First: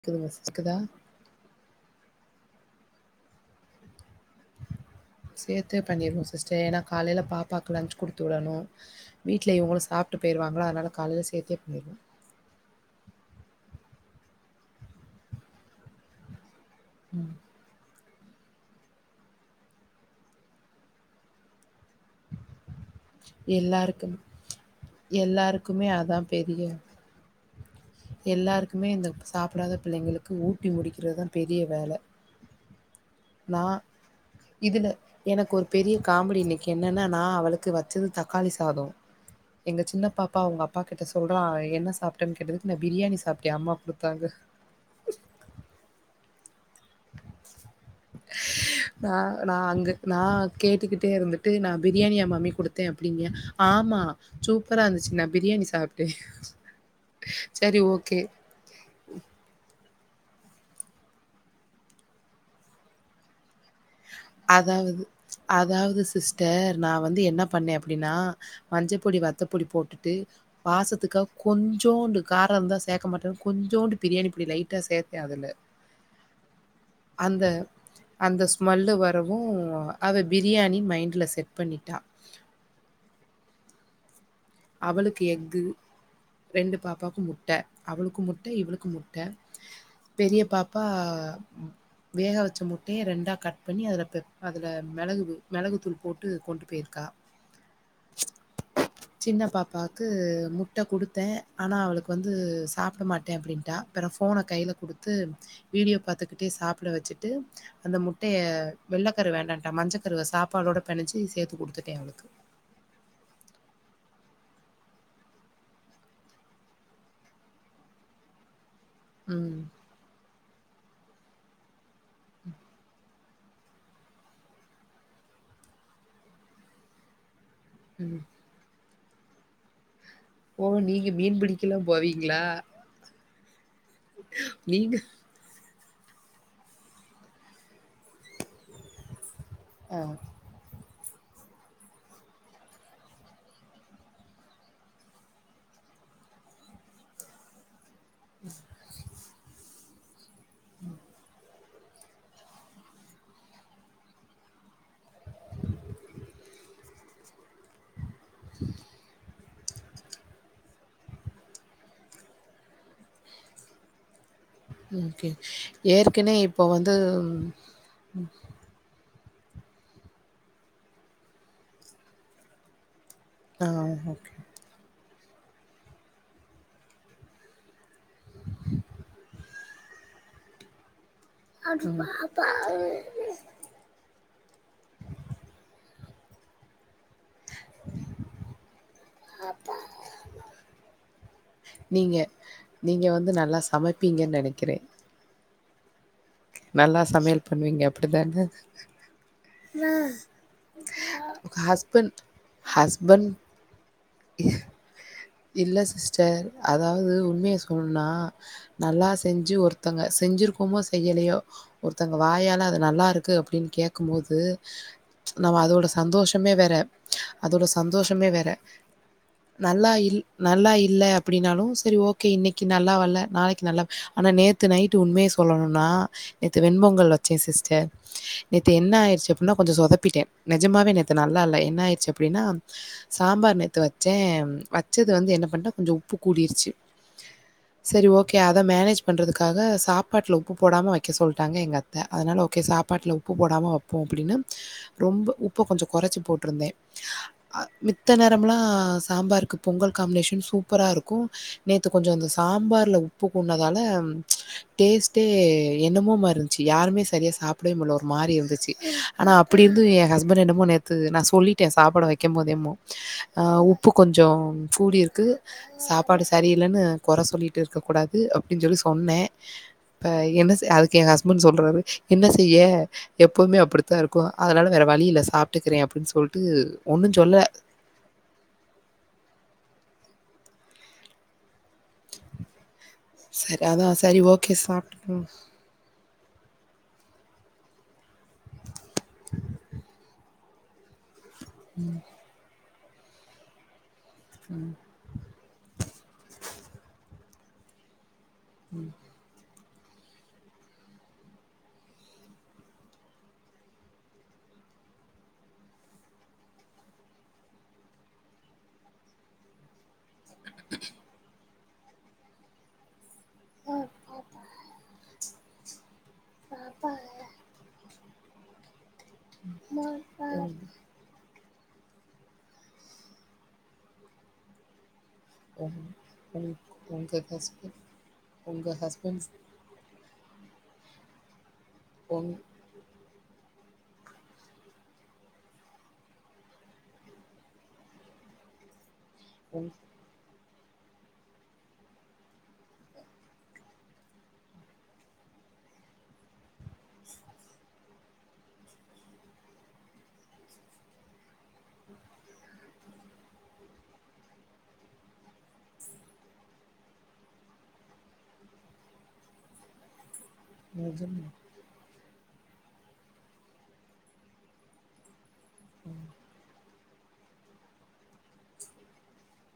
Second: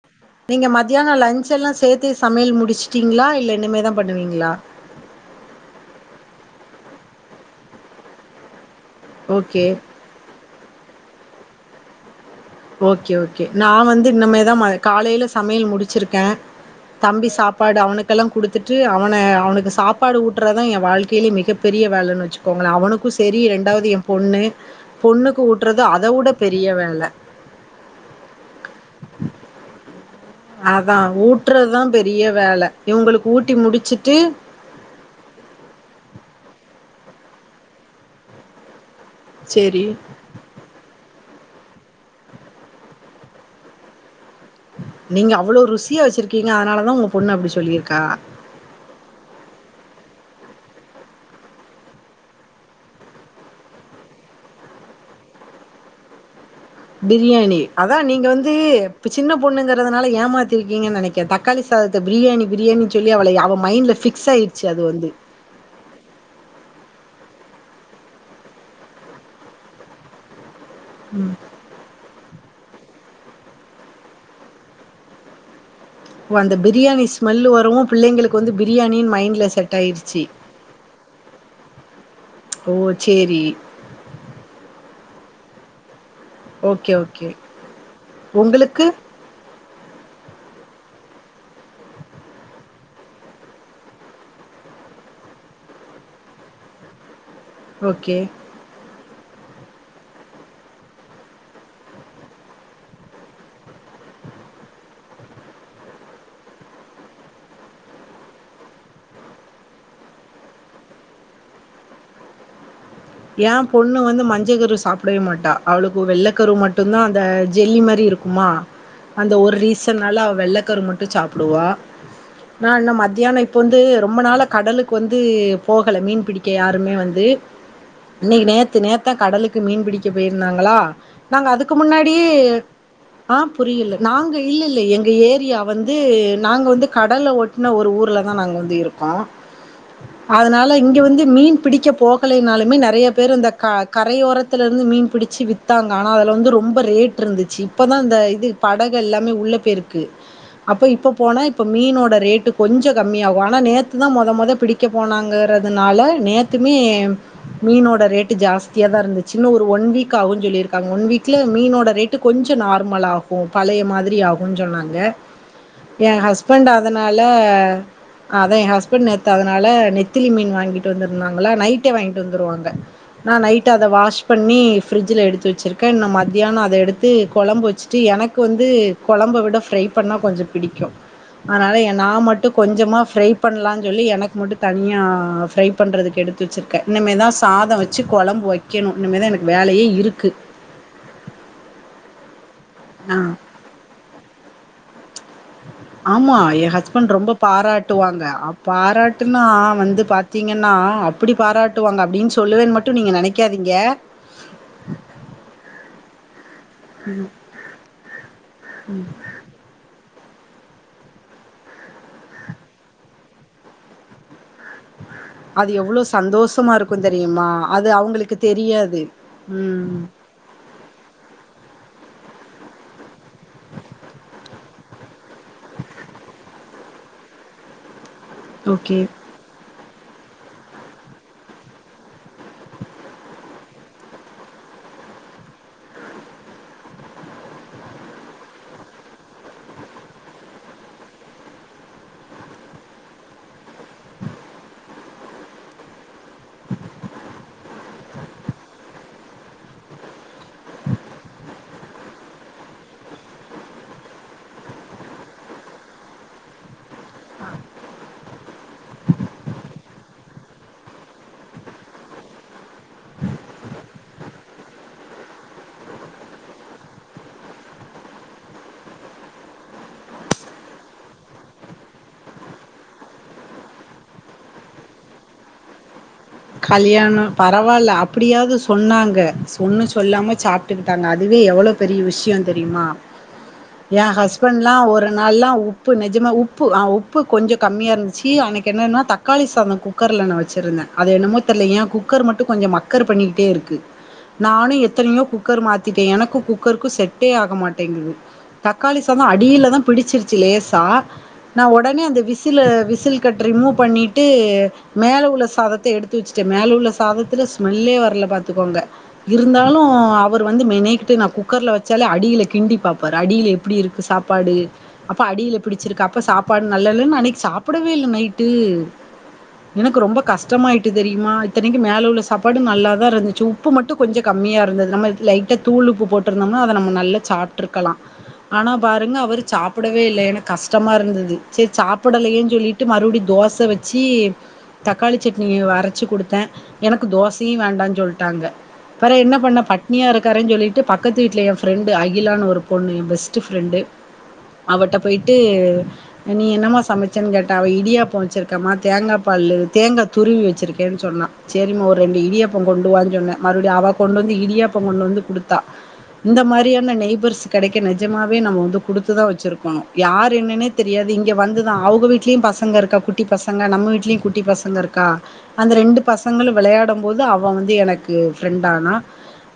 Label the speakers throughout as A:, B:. A: கேக்குதுங்க சிஸ்
B: நீங்க
A: கேக்குதா
B: மத்தியானோ லஞ்ச் எல்லா சேர்த்து சமையல் முடிச்ட்டீங்ளா இல்ல இன்னிமே தா பண்ணுவீங்ளா
A: சேர்த்தே பண்ணிருவோ சிஸ்டர் ஏன்னா காலையில பாப்பாவுக்கு லஞ்ச் குடுத்து விடணு வீட்ல
B: ஓகே
A: இவுங்களு சாப்ட்டு போய்டுவாங்ளா அதனால காலையில சேர்த்தே பண்ணிடுவோ
B: ஓகே ஓகே நா வந்து இன்னமே தா காலையி சமையல் முடிச்சிருக்க தம்பி சாப் பாடு அவனுக்கெல்லா குடுத்துட்டு அவன அவனுக்கு சாப்பாடு ஊட்டறதா என் வாழ்க்கையிலே மிகப்பெரிய வேல வச்சுக்கோங்ள அவனுக்கு சரி ரெண்டாவது என்
A: எல்லாருக்கும்
B: பொண்ணு பொண்ணுக்கு ஊட்டுறது
A: எல்லாருக்குமே
B: அத
A: அதா
B: விட பெரிய வேல
A: எல்லாருக்குமே இந்த சாப்படாத பிள்ளைங்களுக்
B: அதா ஊட்றதா பெரிய வேல இவங்களுக்கு ஊட்டி
A: நா
B: முடிச்சுட்டு
A: இதுல எனக்கு ஒரு பெரிய காமெடி இன்னைக்கி என்னன்னா நா அவுளுக்கு வச்சது தக்காளி சாதோ எங்க
B: சரி
A: சின்ன பாப் பா அவுங்க அப்பா கிட்ட சொல்றான் என்ன சாப்ட்டன் கேட்டதுக்கு நா பிரியாணி சாப்ட்டே அம்மா குடுத்தாங்க
B: நீங்க அவ்ளோ ருசியா வச்சிருக்கீங்க அதனாலதா உங்க பொண்ணு அப்டி சொல்லியிருக்கா
A: [inaudible] ந நா அங்க நா கேட்டுக்கிட்டே இருந்துட்டு நா பிரியாணியா மம்மி குடுத்த அப்டிங்க ஆமா சூப்பரா இருந்துச்சு நா பிரியாணி சாப்பிட்ட
B: பிரியாணி அதா நீங்க வந் து சின்ன பொண்ணுங்கிறதுனால ஏமாத்திருக்கீங்கனு நெனைக்குற தக்காளி சாதத்த பிரியாணி பிரியாணி சொல்லி அவளை அவ மைண்ட்ல ஃபிக்ஸ் ஆயிருச்சு அது
A: அதாவது
B: வந்து
A: அதாவது சிஸ்டர் நா வந்து என்ன பண்ணே அப்டின்னா மஞ்ச பொடி வத்தப்பொடி போட்டுட்டு வாசத்துக்காக
B: ம்
A: கொஞ்சோண்டு காரோந்தா சேக்க மாட்டேனு கொஞ்சோண்டு பிரியாணிப் பொடி லைட்டா சேத்தே அதுல
B: ஓ அந்த பிரியாணி ஸ்மெல் வரவு பிள்ளைங்களுக்கு வந்து பி
A: ஸ்மல் வரவு அத பிரியாணின்னு மைண்டில்ல செட் பண்ணிட்டா
B: ஓ சேரி
A: அவளுக்கு எக்கு ரெண்டு
B: ஓகே
A: பாப்பாக்கு
B: ஓகே
A: முட்ட அவளுக்கு முட்ட
B: உங்களுக்கு
A: இவளுக்கு முட்ட பெரிய பாப்பா வேக வச்ச முட்டைய ரெண்டா கட் பண்ணி அதில பெ அதில மெளகு மெளகுத் தூள் போட்டு கொண்டு போயிருக்கா
B: ஓகே
A: சின்னப் பாப்பாக்கு முட்ட குடுத்தே ஆனா அவளுக்கு வந்து சாப்ட மாட்டே அப்டின்ட்டா அப்புறோ ஃபோன கைல குடுத்து வீடியோ பாத்துக்கிட்டே சாப்ட வச்சுட்டு அந்த முட்டய வெள்ள கரு வேண்டான்ட்டா மஞ்ச கருவ சாப்பாடோட பெனஞ்சு சேத்து குடுத்துட்டே அவளுக்கு
B: ஏ பொண்ணு வந்து மஞ்ச கருவ சாப்டவே மாட்டா அவளுக்கு வெள்ளக் கரு மட்டுதா அந்த ஜெல்லி மாரி இருக் குமா அந்த ஒரு
A: ம்,
B: ரீசன்னால அவ வெள்ளக்கரு மட்டு சாப்புடுவா நா இன்னு மதியானோ ப்போ வந்து ரொம்ப நாளா கடலுக்கு வந்து போகல மீன் பிடிக்க யாருமே வந்து
A: ம்.
B: நேத்து நேத்தா கடலுக்கு மீன் புடிக்க
A: ஓ!
B: போயிருந்தாங்களா
A: நீங்க மீன்
B: நாங்க அதுக்கு
A: பிடிக்கலாம்
B: முன்னாடிய
A: போவீங்களா?
B: ஆ புரியல நாங்க இல்லல்ல
A: நீங்க
B: எங்க ஏரியா வந்து நாங்க வந்து கடல ஒட்ன ஒரு ஊர்ல தா நாங்க வந்து இருக்கோ
A: ஆ.
B: அதனால இங்க வந்து மீன் பிடிக்க போகலேனாலுமே நெ றைய பேர் இந்த க கரையோரத்துல இருந்து மீன் பிடிச்சு வித்தாங்க ஆனா அதுல வந்து ரொம்ப ரேட்டு இருந்துச்சு இப்பதா இந்த இது படகு எல்லாமே உள்ள பேயிருக்கு அப்ப இப்ப போனா இப்ப மீனோட ரேட்டு் கொஞ்ச கம்மியாகு ஆனா நேத்து தா மொத மொத பிடி க்க போனாங்கறதுனால நேத்துமே மீனோட ரேட்டு ஜாஸ்தியா தா இருந்து ச்சு இன்னு ஒரு ஒன் வீக் ஆவு சொல்லியிருக்காங்க ஒன் வீக்ல மீனோட ரேட்டு கொஞ்ச நார்மலாகு பழைய மாதிரி ஆ வு சொன்னாங்க
A: ஓகே.
B: எ
A: ஏற்கனவே இப்போ
B: ஹஸ்பண்ட்
A: வந்து
B: அதனால அதா எ ஹஸ் பண்ட் நேத்து அதனால நெத்திலி மீன் வாங்கிட்டு வந்திருந்தாங்களா நைட்டே வாங்கிட்டு வந்துருவாங்க நா
A: ஆ
B: நைட்டு அத வாஷ்
A: ஓகே.
B: பண்ணி ஃப்ரிட்ஜ்ல எடுத்து வச்சிருக்கே இன்னு மதியானோ அத எடுத்து கொழம்பு வச் சு எனக்கு வந்து கொழம்ப விட ஃப்ரை பண்ணா கொஞ்ச பிடிக்கு அனால எ நா மட்டு கொஞ்சமா ஃப்ரை பண்லான் சொல்லி எனக்கு மட்டு தனிய ஃப்ரை பண்றதுக்கு எடுத்து வச்சிருக்கே இனிமே தா சாதோ வச்சு கொழம்பு வக்கேணு இனிமே தா எனக்கு வேலயே இருக்கு
A: நீங்க நீங்க
B: ஆ.
A: வந்து நல்லா சமப்பீங்கன் நெனக்கிறே
B: ஆமா எ ஹஸ்பண்ட் ரொம்ப
A: சமையல் பண்ணுவீங்க
B: பாராட்டுவாங்க
A: அப்படிதானே?
B: அ பாராட்டுனா வந்து பா த்திங்கன்னா அப்டி பாராட்டுவாங்க
A: ஹஸ்பண்ட்
B: அப்டின் சொல்லுவே மட்டு நீங்க
A: ஹஸ்பண்ட்
B: நெனைக்காதீங்க
A: இல்ல சிஸ்டர் அதாவது உண்மய சொன்னா நல்லா செஞ்சு ஒரு த்தோங்க செஞ்சுருக்கோமோ செய்யலயோ ஒருத்தங்க வாயால அது நல்லாருக்கு அப்டின் கேட்கும்போது நம
B: அது
A: அதோட
B: எவ்ளோ
A: சந்தோஷமே வேற
B: சந்தோஷமா இருக்கும் தெரியுமா?
A: அதோட
B: அது
A: சந்தோஷமே
B: அவங்களுக்கு
A: வேற
B: தெரியாது. ம்.
A: நல்லாயில் நல்லா இல்ல அப்டினாலு சேரி ஓகே இன்னக்கி நல்லா வல்ல நாளைக் நல்லா ஆனா நேத்து நைட்டு உண்மய சொ ல்லணுனா நேத்து வெண்பொங்கல் வச்சே சிஸ்டர் நேத்து என்ன
B: ஓகே.
A: ஆயிருச்சு அப்புன்னா கொஞ்சோ சொதப்பிட்டே நெஜமாவே நேத்து நல்லால்ல என்னாய்ருச்சு அப்டினா சாம்பார் நேத்து வ ச்சே வச்சது வந்து என்ன பண்ட்டே கொஞ்சோ உப்பு கூடிர்ச்சு சேரி ஓகே அத மேனேஜ் பண்றதுக்காக சாப்பாட்ல உப்பு போடாம வய்க்க சொல்ட்டாங்க எங்கத் த அதுனால ஓகே சாப்பாட்ல உப்பு போடாம வப்போ அப்டினு ரொம்போ உப்ப கொஞ்சோ கொறைச்சி போட்ருந்தே அ மித்த நேரம்லா அ சாம்பார்க்கு பொங்கல் காம்னேஷன் சூப்பராருக்கு நேத்து கொஞ்சோ இந்த சாம்பார்ல உப்பு கூட்னதால டேஸ்ட்டே என்னமோ மார்ருந்ச்சி யாருமே சரியா சா ப்டவே முட்ல ஒரு மாரி இருந்துச்சி ஆனா அப்பிடியிருந்து எ ஹஸ்பண்ட் என்னமோ நேத்து நா சொல்லிட்டே சாப்பாடு வெக்கம்போதேமு அ உப்பு கொஞ்சோ கூடிர்க்கு சாப்பாடு சரியில்லனு கொற சொல்லிட்டிருக்கக் கூடாது அப்டின் சொல்லி சொன்னே ப்ப என்ன செ அதுக்கு எ ஹஸ்பண்ட் சொல்றாரு என்ன செய்ய எப்பவுமே அப்டி தா இருக்கு அதுனால வேற வழியில்ல சாப்ட்டுக்கிறே அப்டின் சொல்
B: கல்யாணோ பரவால்ல அ ப்டியாவ்து சொன்னாங்க ஸ் ஒன்னு சொல்லாம சாப்ட்டுக்கிட்டாங்க அதுவே எவளோ பெரிய விஷ்யோ தெரியுமா
A: சரி அதா
B: எ
A: சரி ஓகே
B: ஹஸ்பண்ட்லா ஒரு
A: சாப்ட்டுக்கோங்க
B: நாள்லா உ ப்பு நெஜமா உப்பு அ உப்பு கொஞ்ச கம்மியா இருந்து ச்சி அன்னைக் என்னன்னா தக்காளி சாதோ குக்கர்ல நா வெச்சிருந்தே அது என்னமோ தெர்ல ஏ குக்கர் மட் டு கொஞ்ச மக்கர் பண்ணிகிட்டே இருக்கு நானு எத்தனையோ குக் கர் மாத்திட்டே எனக்கு குக்கருக்கு செட்டே ஆக மாட்டேங்கிது தக்காளி சாதோ அடில தா பிடிச்சிருச்சி லேசா நா ஒடனே அந்த விசில விசில் கட் ரிமூவ் பண்ணீட்டு மேல உள்ள சாதத் த எடுத்து வெச்சிட்டே மேல உள்ள சாதத்துல ஸ்மெல்லே வர்ல பாத்துக்கோங்க இருந்தாலு அவுர் வந்து மெனேகிட்டு நா குக்கர்ல வெச்சாலே அடில கிண்டி பாப் பாரு அடில எப்பிடி இருக்கு சாப்பாடு அப்ப அடில பிடிச்சிருக்கா அப்ப சாப்பாடு நல்லால்லன் அன்னைக் சாப்பட வே இல்ல நைட்டு
A: ம்
B: எனக்கு ரொம்ப கஷ்
A: ம்
B: ட்டு தெரியுமா இத்தனைக்கு மேல உள்ள சாப்பாடு நல்லாதா இருந்துச்சு உப்பு மட்டு கொஞ்சோ கம்மியா இருந்தது நம்ம லைட்டா
A: உங்
B: தூள் உப்பு போட்ருந்தம்னா அத நம்ம
A: உங்க
B: நல்லா
A: ஹஸ்பண்ட்
B: சாப்ட்ருக்கலா
A: உங்க
B: ஆனா பாருங்க
A: ஹஸ்பண்ட்ஸ்
B: அவுரு சாப் டவே இல்ல எனக் கஷ்டமா இருந்தது சேரி
A: உங்
B: சாப்படலையேன் சொல்லீட் டு மறுபடி தோச வெச்சி தக்காளி சட்னி அரச்சி குடுத்தே எனக்கு தோசையு வேண்டான் சொல்ட்டாங்க பெறகென்ன பண்ண
A: உங்
B: பட் னியா இருக்காரேன் சொல்லீட்டு பக்கத்து வீட்ல ஏ ஃப்ரெண்டு அகிலானு ஒரு பொண்ணு எ பெஸ்ட்டு ஃப்ரெண்டு அவட்ட போய்ட்டு நீ என்னமா சமச்சன் கேட்டே அவ இடியாப்போ வெச்சிருக்கேமா தேங்கா பாலு தேங்கா துருவி வெச்சிருக்கேன் சொன்னா சேரிமா ஒரு ரெண்டு இடியாப்போ கொண்டு வானு சொன்னே மறுபடியு அவ கொண்டு வந்து இடியப்போ கொண்டு வந்து குடுத் தா இந்த மாரியான நெய்பர்ஸ் கெடைக்க நிஜமாவே நம்ம வந்து குடுத்து தா வெச்சிருக்கணு யார் என்னனே தெரியாது இங்க வந்துதா அவுங்க வீட்லயு பசங்க இருக்கா குட்டி பசங்க நம்ம வீட்லயு குட்டி பசங்க இருக் கா அந்த ரெண்டு பசங்களு வெளையாடம்போது அவ வந்து எனக் கு ஃப்ரெண்டானா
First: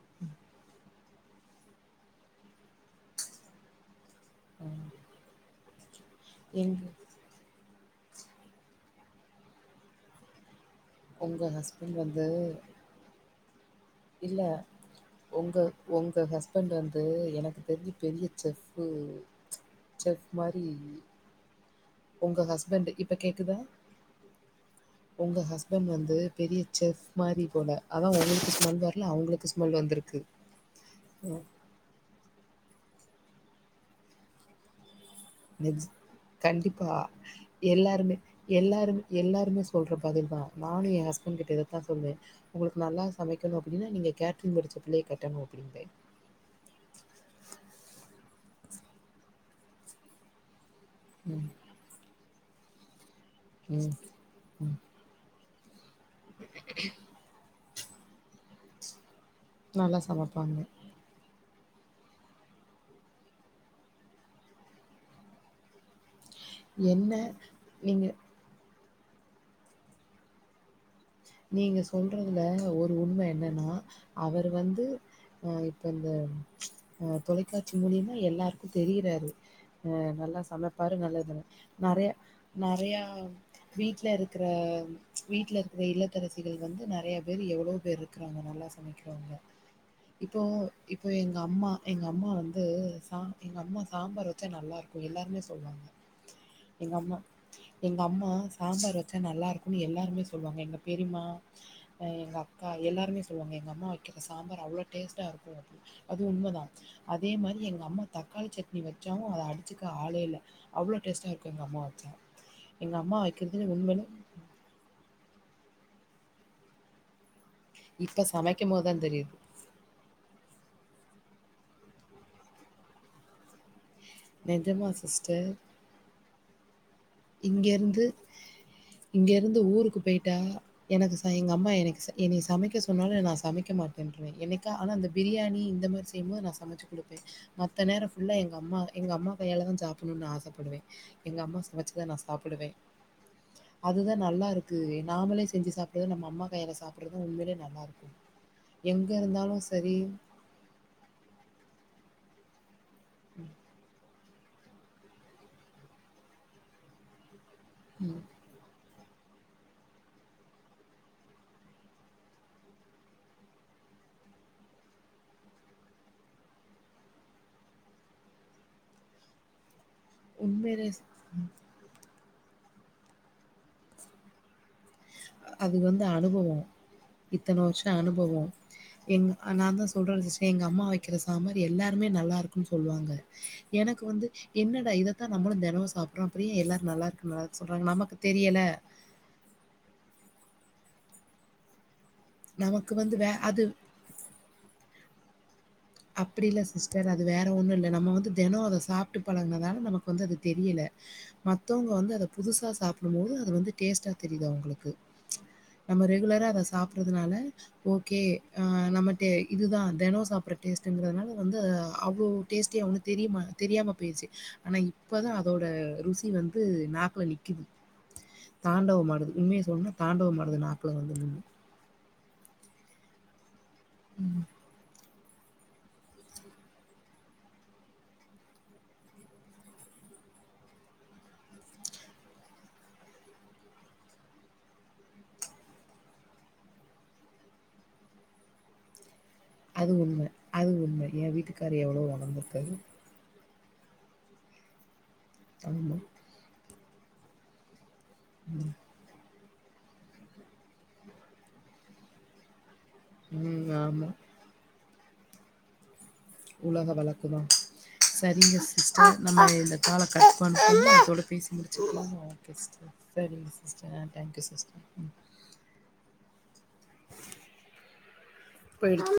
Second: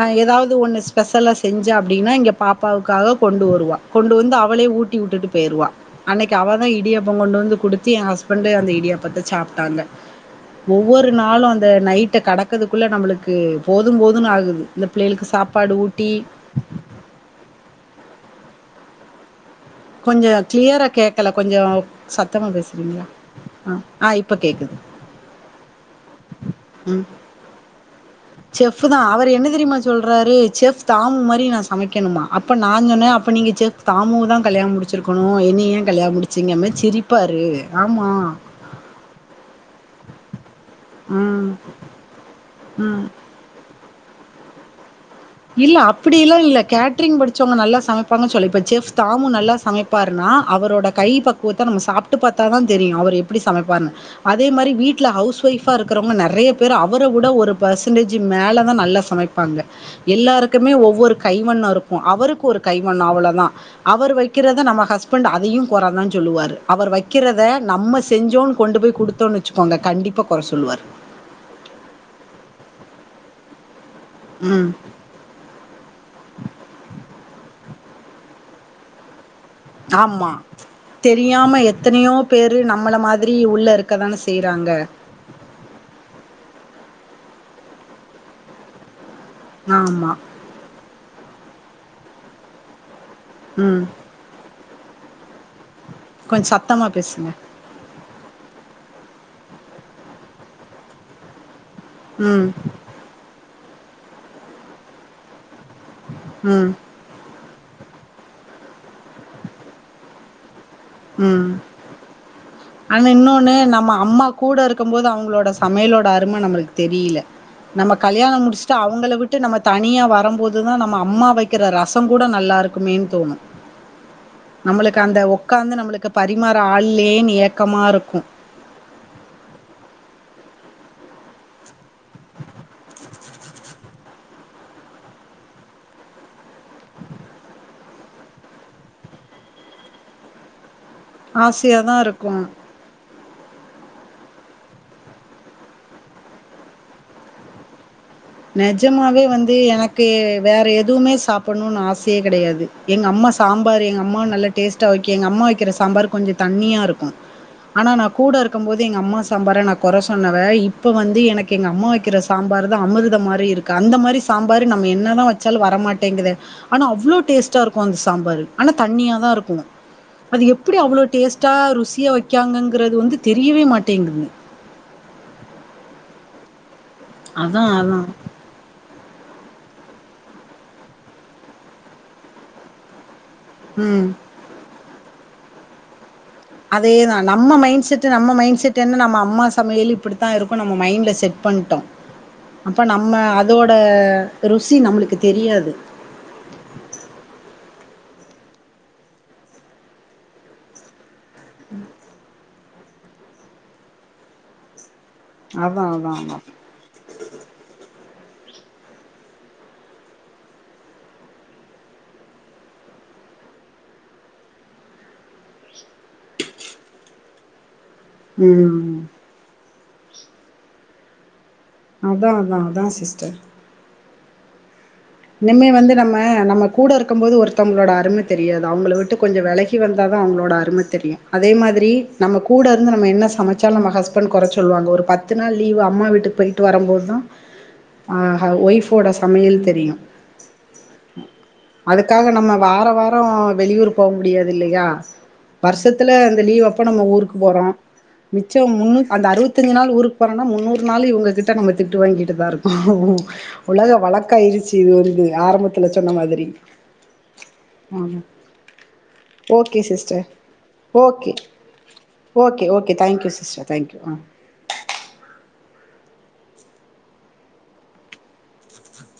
B: அ எதாவ்து ஒன்னு ஸ்பெஷலா செஞ்சா அப்டினா இங்க பாப்பாவுக்காக கொண்டு வருவா கொண்டு வந்து அவளே ஊட்டிவுட்டுட்டு போயிருவா அன்னைக் அவ தா
A: எங்
B: இடியா ப்போ கொண்டு வந்து குடுத்து எ ஹஸ்பண்டு அந்த இடியாப்பத்த சாப்ட்டாங்க ஒவ்வொரு நாளு
A: உங்க
B: அந்த
A: ஹஸ்பண்ட்
B: நைட்ட
A: வந்து
B: கடக்கற்துக்குள்ள நம்மளுக் கு போதும்போதுனு
A: இல்ல
B: ஆகுது இந்த பிள்ளையளுக்கு சாப்பாடு ஊட்டி
A: கொண்டு வந்து எனக்கு தெரிஞ்சி பெரிய செஃப்பு செஃப்
B: கொஞ்சோ
A: மாரி
B: க்ளியரா கேக்கல கொஞ்சோ
A: உங்க ஹஸ்பண்ட் இப்ப கேக்குதா
B: கேக்குது
A: உங்க ஹஸ்பண்ட் வந்து பெரிய செஃப் மாரி போல அதா உங்களுக்கு ஸ்மெல்
B: செஃபு தான்
A: வரல
B: அவரு என்ன
A: அவங்களுக்கு
B: தெரியுமா
A: ஸ்மெல் வந்திருக்கு
B: சொல்றாரு செஃப் தாமு
A: ம்
B: மாரி நா சமைக்கணுமா அப்ப நான் சொன்னே அப்ப நீங்க தாமு அ தா தான் கல்யாணம் முடிச் ச்சிருக்கணு என்ன
A: நிஜ்
B: ஏன் கல்யாணம் முடிச்சிங்கம ஜிரிப்பாரு ஆமா
A: எல்லாரும் எல்லாருமே சொல்ற பதில் தான் நானும் என் ஹஸ்பண்ட்
B: ம்
A: கிட்ட இத தா சொல்வேன் உங்களுக்கு
B: ம்
A: நல்லா சமைக் னோ அப்படின்னா நீங்க கேட்டரிங் படிச்ச பிள்ளை
B: இல்ல அப் புடியெல்லாம் இல்ல கேட்ரிங் படிச்சவங்க நல்லா சமைப்பாங்கன்னு சொல்லு இப்ப செஃப் தாமு நல்லா சமைப்பாருன்னா அவரோட கை
A: ம்,
B: பக்குவத்த நம்ம சாப்ட்டு பாத்தா தா தெரியும் அவர் எப்டி சமைப்பாருனு
A: ம்.
B: அதே மாரி வீட்டல ஹவுஸ் ஒய்ஃப் ஆ இருக்குறவங்க நெறய பேரு அவர ஒட ஒரு பெர்சன்டேஜ் மேல தான் நல்லா சமைப்பாங்க
A: நல்லா சமைப்பாங்க.
B: எல்லாருக்குமே ஒவ்வொரு கைவண்னோ இருக்கும் அவருக்கு ஒரு கைவண்னோ அவ்வளோதான் அவர் வைக்குறத நம ஹஸ்பண்டு அதையும் கொற தா சொல்லுவாரு அவர்
A: என்ன
B: வைக்கறத நம்ம
A: நீங்க
B: செஞ்சோன்னு கொண்டு போய் குடுத்தோனு வச்சுக்கோங்க கண்டிப்பா கொற சொல்லுவாரு
A: நீங்க சொல்றதுல ஒரு உண்ம என்னன்னா அவரு
B: ம்
A: வந்து ஆ இப்ப இந்த அ தொலைக்காட்சி மூலியமா எல்லாருக்கும் தெரிறாரு அ
B: ஆமா
A: நல்லா சமைப்பாரு நல்லதுனு
B: தெரியாம
A: நெறயா
B: எத்தனையோ பேரு நம்மள
A: நெறையா
B: மாதிரி உள்ள
A: வீட்ல
B: இருக்கதான
A: இருக்கற
B: செய்யறாங்க
A: வீட்ல இருக்கற இல்லத்தரசிகள் வந்து நெறைய பேரு எவ்ளோ பேர் இருக்குறாங்க நல்லா சமைக்குறவங்க
B: ஆமா
A: இப்போ இப்போ எங்க அம்மா எங்க அம்மா வந்து சா எங்க அம்மா
B: ம்
A: சாம்பார் வச்சா நல்லா இருக் கும் எல்லாருமே சொல்வாங்க
B: கொஞ் சத்தமாக பேசுங்க
A: எங்க அம்மா சாம்பார் வச்சா நல்லா இருக்கும்னு எல்லாருமே சொல்வாங்க எங்க பெரிம்மா அ எங்க
B: ம்
A: அக்கா எல்லாருமே சொல்வாங்க எங்க அம்மா வைக்கற சாம்பார் அவ்ளோ டேஸ்ட்டாக இருக்கும் அப்டி அது உண்மதான்
B: ம்
A: அதே மாரி எங்க அம்மா தக்காளி சட்னி வச்சாவும் அத அடிச்சுக்க ஆளே இல்ல அவ்ளோ டேஸ்ட்டா
B: ம்
A: இருக்கும் எங்க அம்மா வச்சா எங்க
B: ஆனா
A: அம்மா
B: இன்னொன்னு
A: வைக்கிறது
B: நம்ம
A: உண்மையில
B: அம்மா கூட இருக்கும் போது அவங்களோட சமையலோட அரும நம்மளுக்கு தெரியில நம்ம
A: இப்ப
B: கல்யாணம்
A: சமைக்கும்
B: முடிச்சுட்டா
A: போதுதா
B: அவுங்கள
A: தெரியுது
B: விட்டு நம்ம தனியா வரம் போது தா நம்ம அம்மா வைக்கற ரசம் கூட நல்லா இருக்குமேன்னு தோணும்
A: நெஜமா
B: நம்மளுக்கு அந்த
A: சிஸ்டர்
B: ஒக்காந்து நம்மளுக்கு பரிமாற ஆள் இல்லயேனு
A: இங்கருந்து இங்கருந்து ஊருக்கு போயிட்டா எனக்கு ச எங்க அம்மா எனக்கு எனய சமைக்க சொன்னாலும் நா சமைக்க மாட்டேன்றுவேன் என்னைக்கா ஆனா அந்த பிரியாணி இந்த மாரி தேமா ரசம் வச்சி குடுப்பேன் மத்த நேரம் ஃபுல்லா எங்க அம்மா எங்க அம்மா கையால தா சாப்படணும்னு ஆசைப்படுவேன் எங்க அம்மா சமைச்சு
B: ஆசையாதா
A: தா நா
B: இருக்கு
A: சாப்புடுவேன் அதுதான் நல்லா இருக்கு நாமளே செஞ்சு சாப்படுறது நம்ம அம்மா கையால சாப்பட்றதுதான் உண்மையிலே நல்லா இருக்கு
B: நெஜமாவே வந்து எனக்கு வேற எதுவுமே சாப்பணும்னு ஆசையே கெடையாது எங்க அம்மா சாம்பாரு எங்க அம்மா நல்ல டேஸ்டா வைக்கும் எங்க அம்மா வைக்கற சாம்பாரு கொஞ்சோ தண்ணியா இருக்கும் ஆனா நான் கூட க்கும் போது எங்க அம்மா சாம்பார நான் கொற சொன்னவ இப்ப வந்து எனக்கு எங்க அம்மா வைக்கற சாம்பாரு தான் அமிர் த மாரி இருக்கு அந்த மாரி சாம்பாரு நம்ம என்ன தா வச்சாலும் வரமாட்டேங்குதே ஆனா அவ்ளோ டேஸ்ட்டா இருக்கும் அந்த சாம்பாரு ஆனா தண்ணியா தா இருக்கும் அது எப்புடி
A: உண்மையிலே
B: அவ்ளோ டேஸ்ட்டா ருசியா வைக்காங்கங்கறது வந்து தெரியவே மாட்டேங்குறது
A: அது வந்து அனுபவோம் இத்தன
B: அதான்
A: வருஷ
B: அதான்.
A: அனுபவோ எங் நா தா சொல்றேன்ல்ல சிஸ்டர் எங்க அம்மா வைக்கிற சாம்பார் எல்லாருமே நல்லா இருக்குன்னு சொல்லுவாங்க எனக்கு
B: ம்.
A: வந்து என்னடா இத தா நம்மளு தெனோ சாப்
B: அதேதா நம்ம மைண்ட் செட் நம்ம
A: தெரியல.
B: மைண்ட் செட் என்ன நம்ம அம்மா சமையலு இப்டி தா இருக்கு நம்ம மைண்ட்ல் செட் பண்ணிட்டோ அப்ப
A: நமக்கு வந்து
B: நம்ம
A: வே அது
B: அதோட ருசி நம்மளுக்கு தெரியாது
A: அப்பிடி இல்ல சிஸ்டர் அது வேற ஒன்னு இல்ல நம்ம வந்து தெனோ அத சாப்பிட்டு பழகுங்க தால நமக்கு வந்து தெரியல மத்தவங்க வந்து அத புதுசா சாப்பிடும் போது அது வந்து டேஸ்ட்டா தெரியுது அவுங்களுக்கு
B: அதா
A: நம்ம
B: அதா அதா
A: ரெகுலரா அத சாப் இருக்குறதுனால ஓகே ஆ நம்ம இது தா தெனோ சாப் டேஸ்டுங்கிறதுனால வந்து அவ்ளோ டேஸ்ட்டியா வந்து தெரிய தெரியாம போயிடுச்சு ஆனா இப் இப்பதா அதோட ருசி வந்து நாக்கில நிக்கிது
B: ம்
A: தாண்டவ மாடுது உண்மையே சொன்னுனா தாண்டவ மாடுது நாக்குல வந்து நின்னு
B: அதா அதா அதா சிஸ்டர்
A: ம்
B: இனிமே வந்து நம்ம நம்ம கூட இருக் இருக்கும்போது ஒருத்தவங்களோட அரும தெரியாது அவுங்கள விட்டு கொஞ்சோ வெலகி வந்தா தா அவுங்களோட அரும தெரியு அதே மாதிரி நம்ம கூட இருந்து நம்ம என்ன சமச்சாலு நம்ம ஹஸ்பண்ட் கொற சொல்லுவாங்க ஒரு பத்து நாள் லீவு அம்மா வீட்டுக்கு போய் ட்டு வரும்போது தா ஒய்ஃபோட சமையல்
A: அது
B: தெரியு
A: உண்ம. அது உண்மை ஏ வீட்டுக்கார் எவ்ளளோ
B: அதுக்காக நம்ம
A: உணர்ந்துருக்காரு
B: வார வெளியூர் போக முடியாது இல்லியா
A: ஆமா.
B: வருஷத்துல இந்த லீவ் அப்ப நம்ம ஊருக்கு போறோ மிச்சோ முன்ன அந்த அறுவத் த்தஞ்சு நாள் ஊருக்கு போறோனா முன்னூறு நாள் இவங்ககிட்ட நம்ம திட்டு வாங்கிட்டு தா இருக்கோ
A: ம்
B: உலக
A: ஆமா.
B: வழ க்காயிருச்சு இது வந்து ஆரம்பத்துல சொன்ன மாதிரி ஆமா
A: செரிங்க சிஸ்டர் நம்ம இந்த
B: ஓகே
A: கால
B: சிஸ்டர்
A: கட் பண்ட்டு இதோட
B: ஓகே
A: பேசி முடிச்சுக்கலாமா ஓகே சிஸ்டர் செரிங்க சிஸ்டர் தேங்க் யூ சிஸ்டர் [inaudible]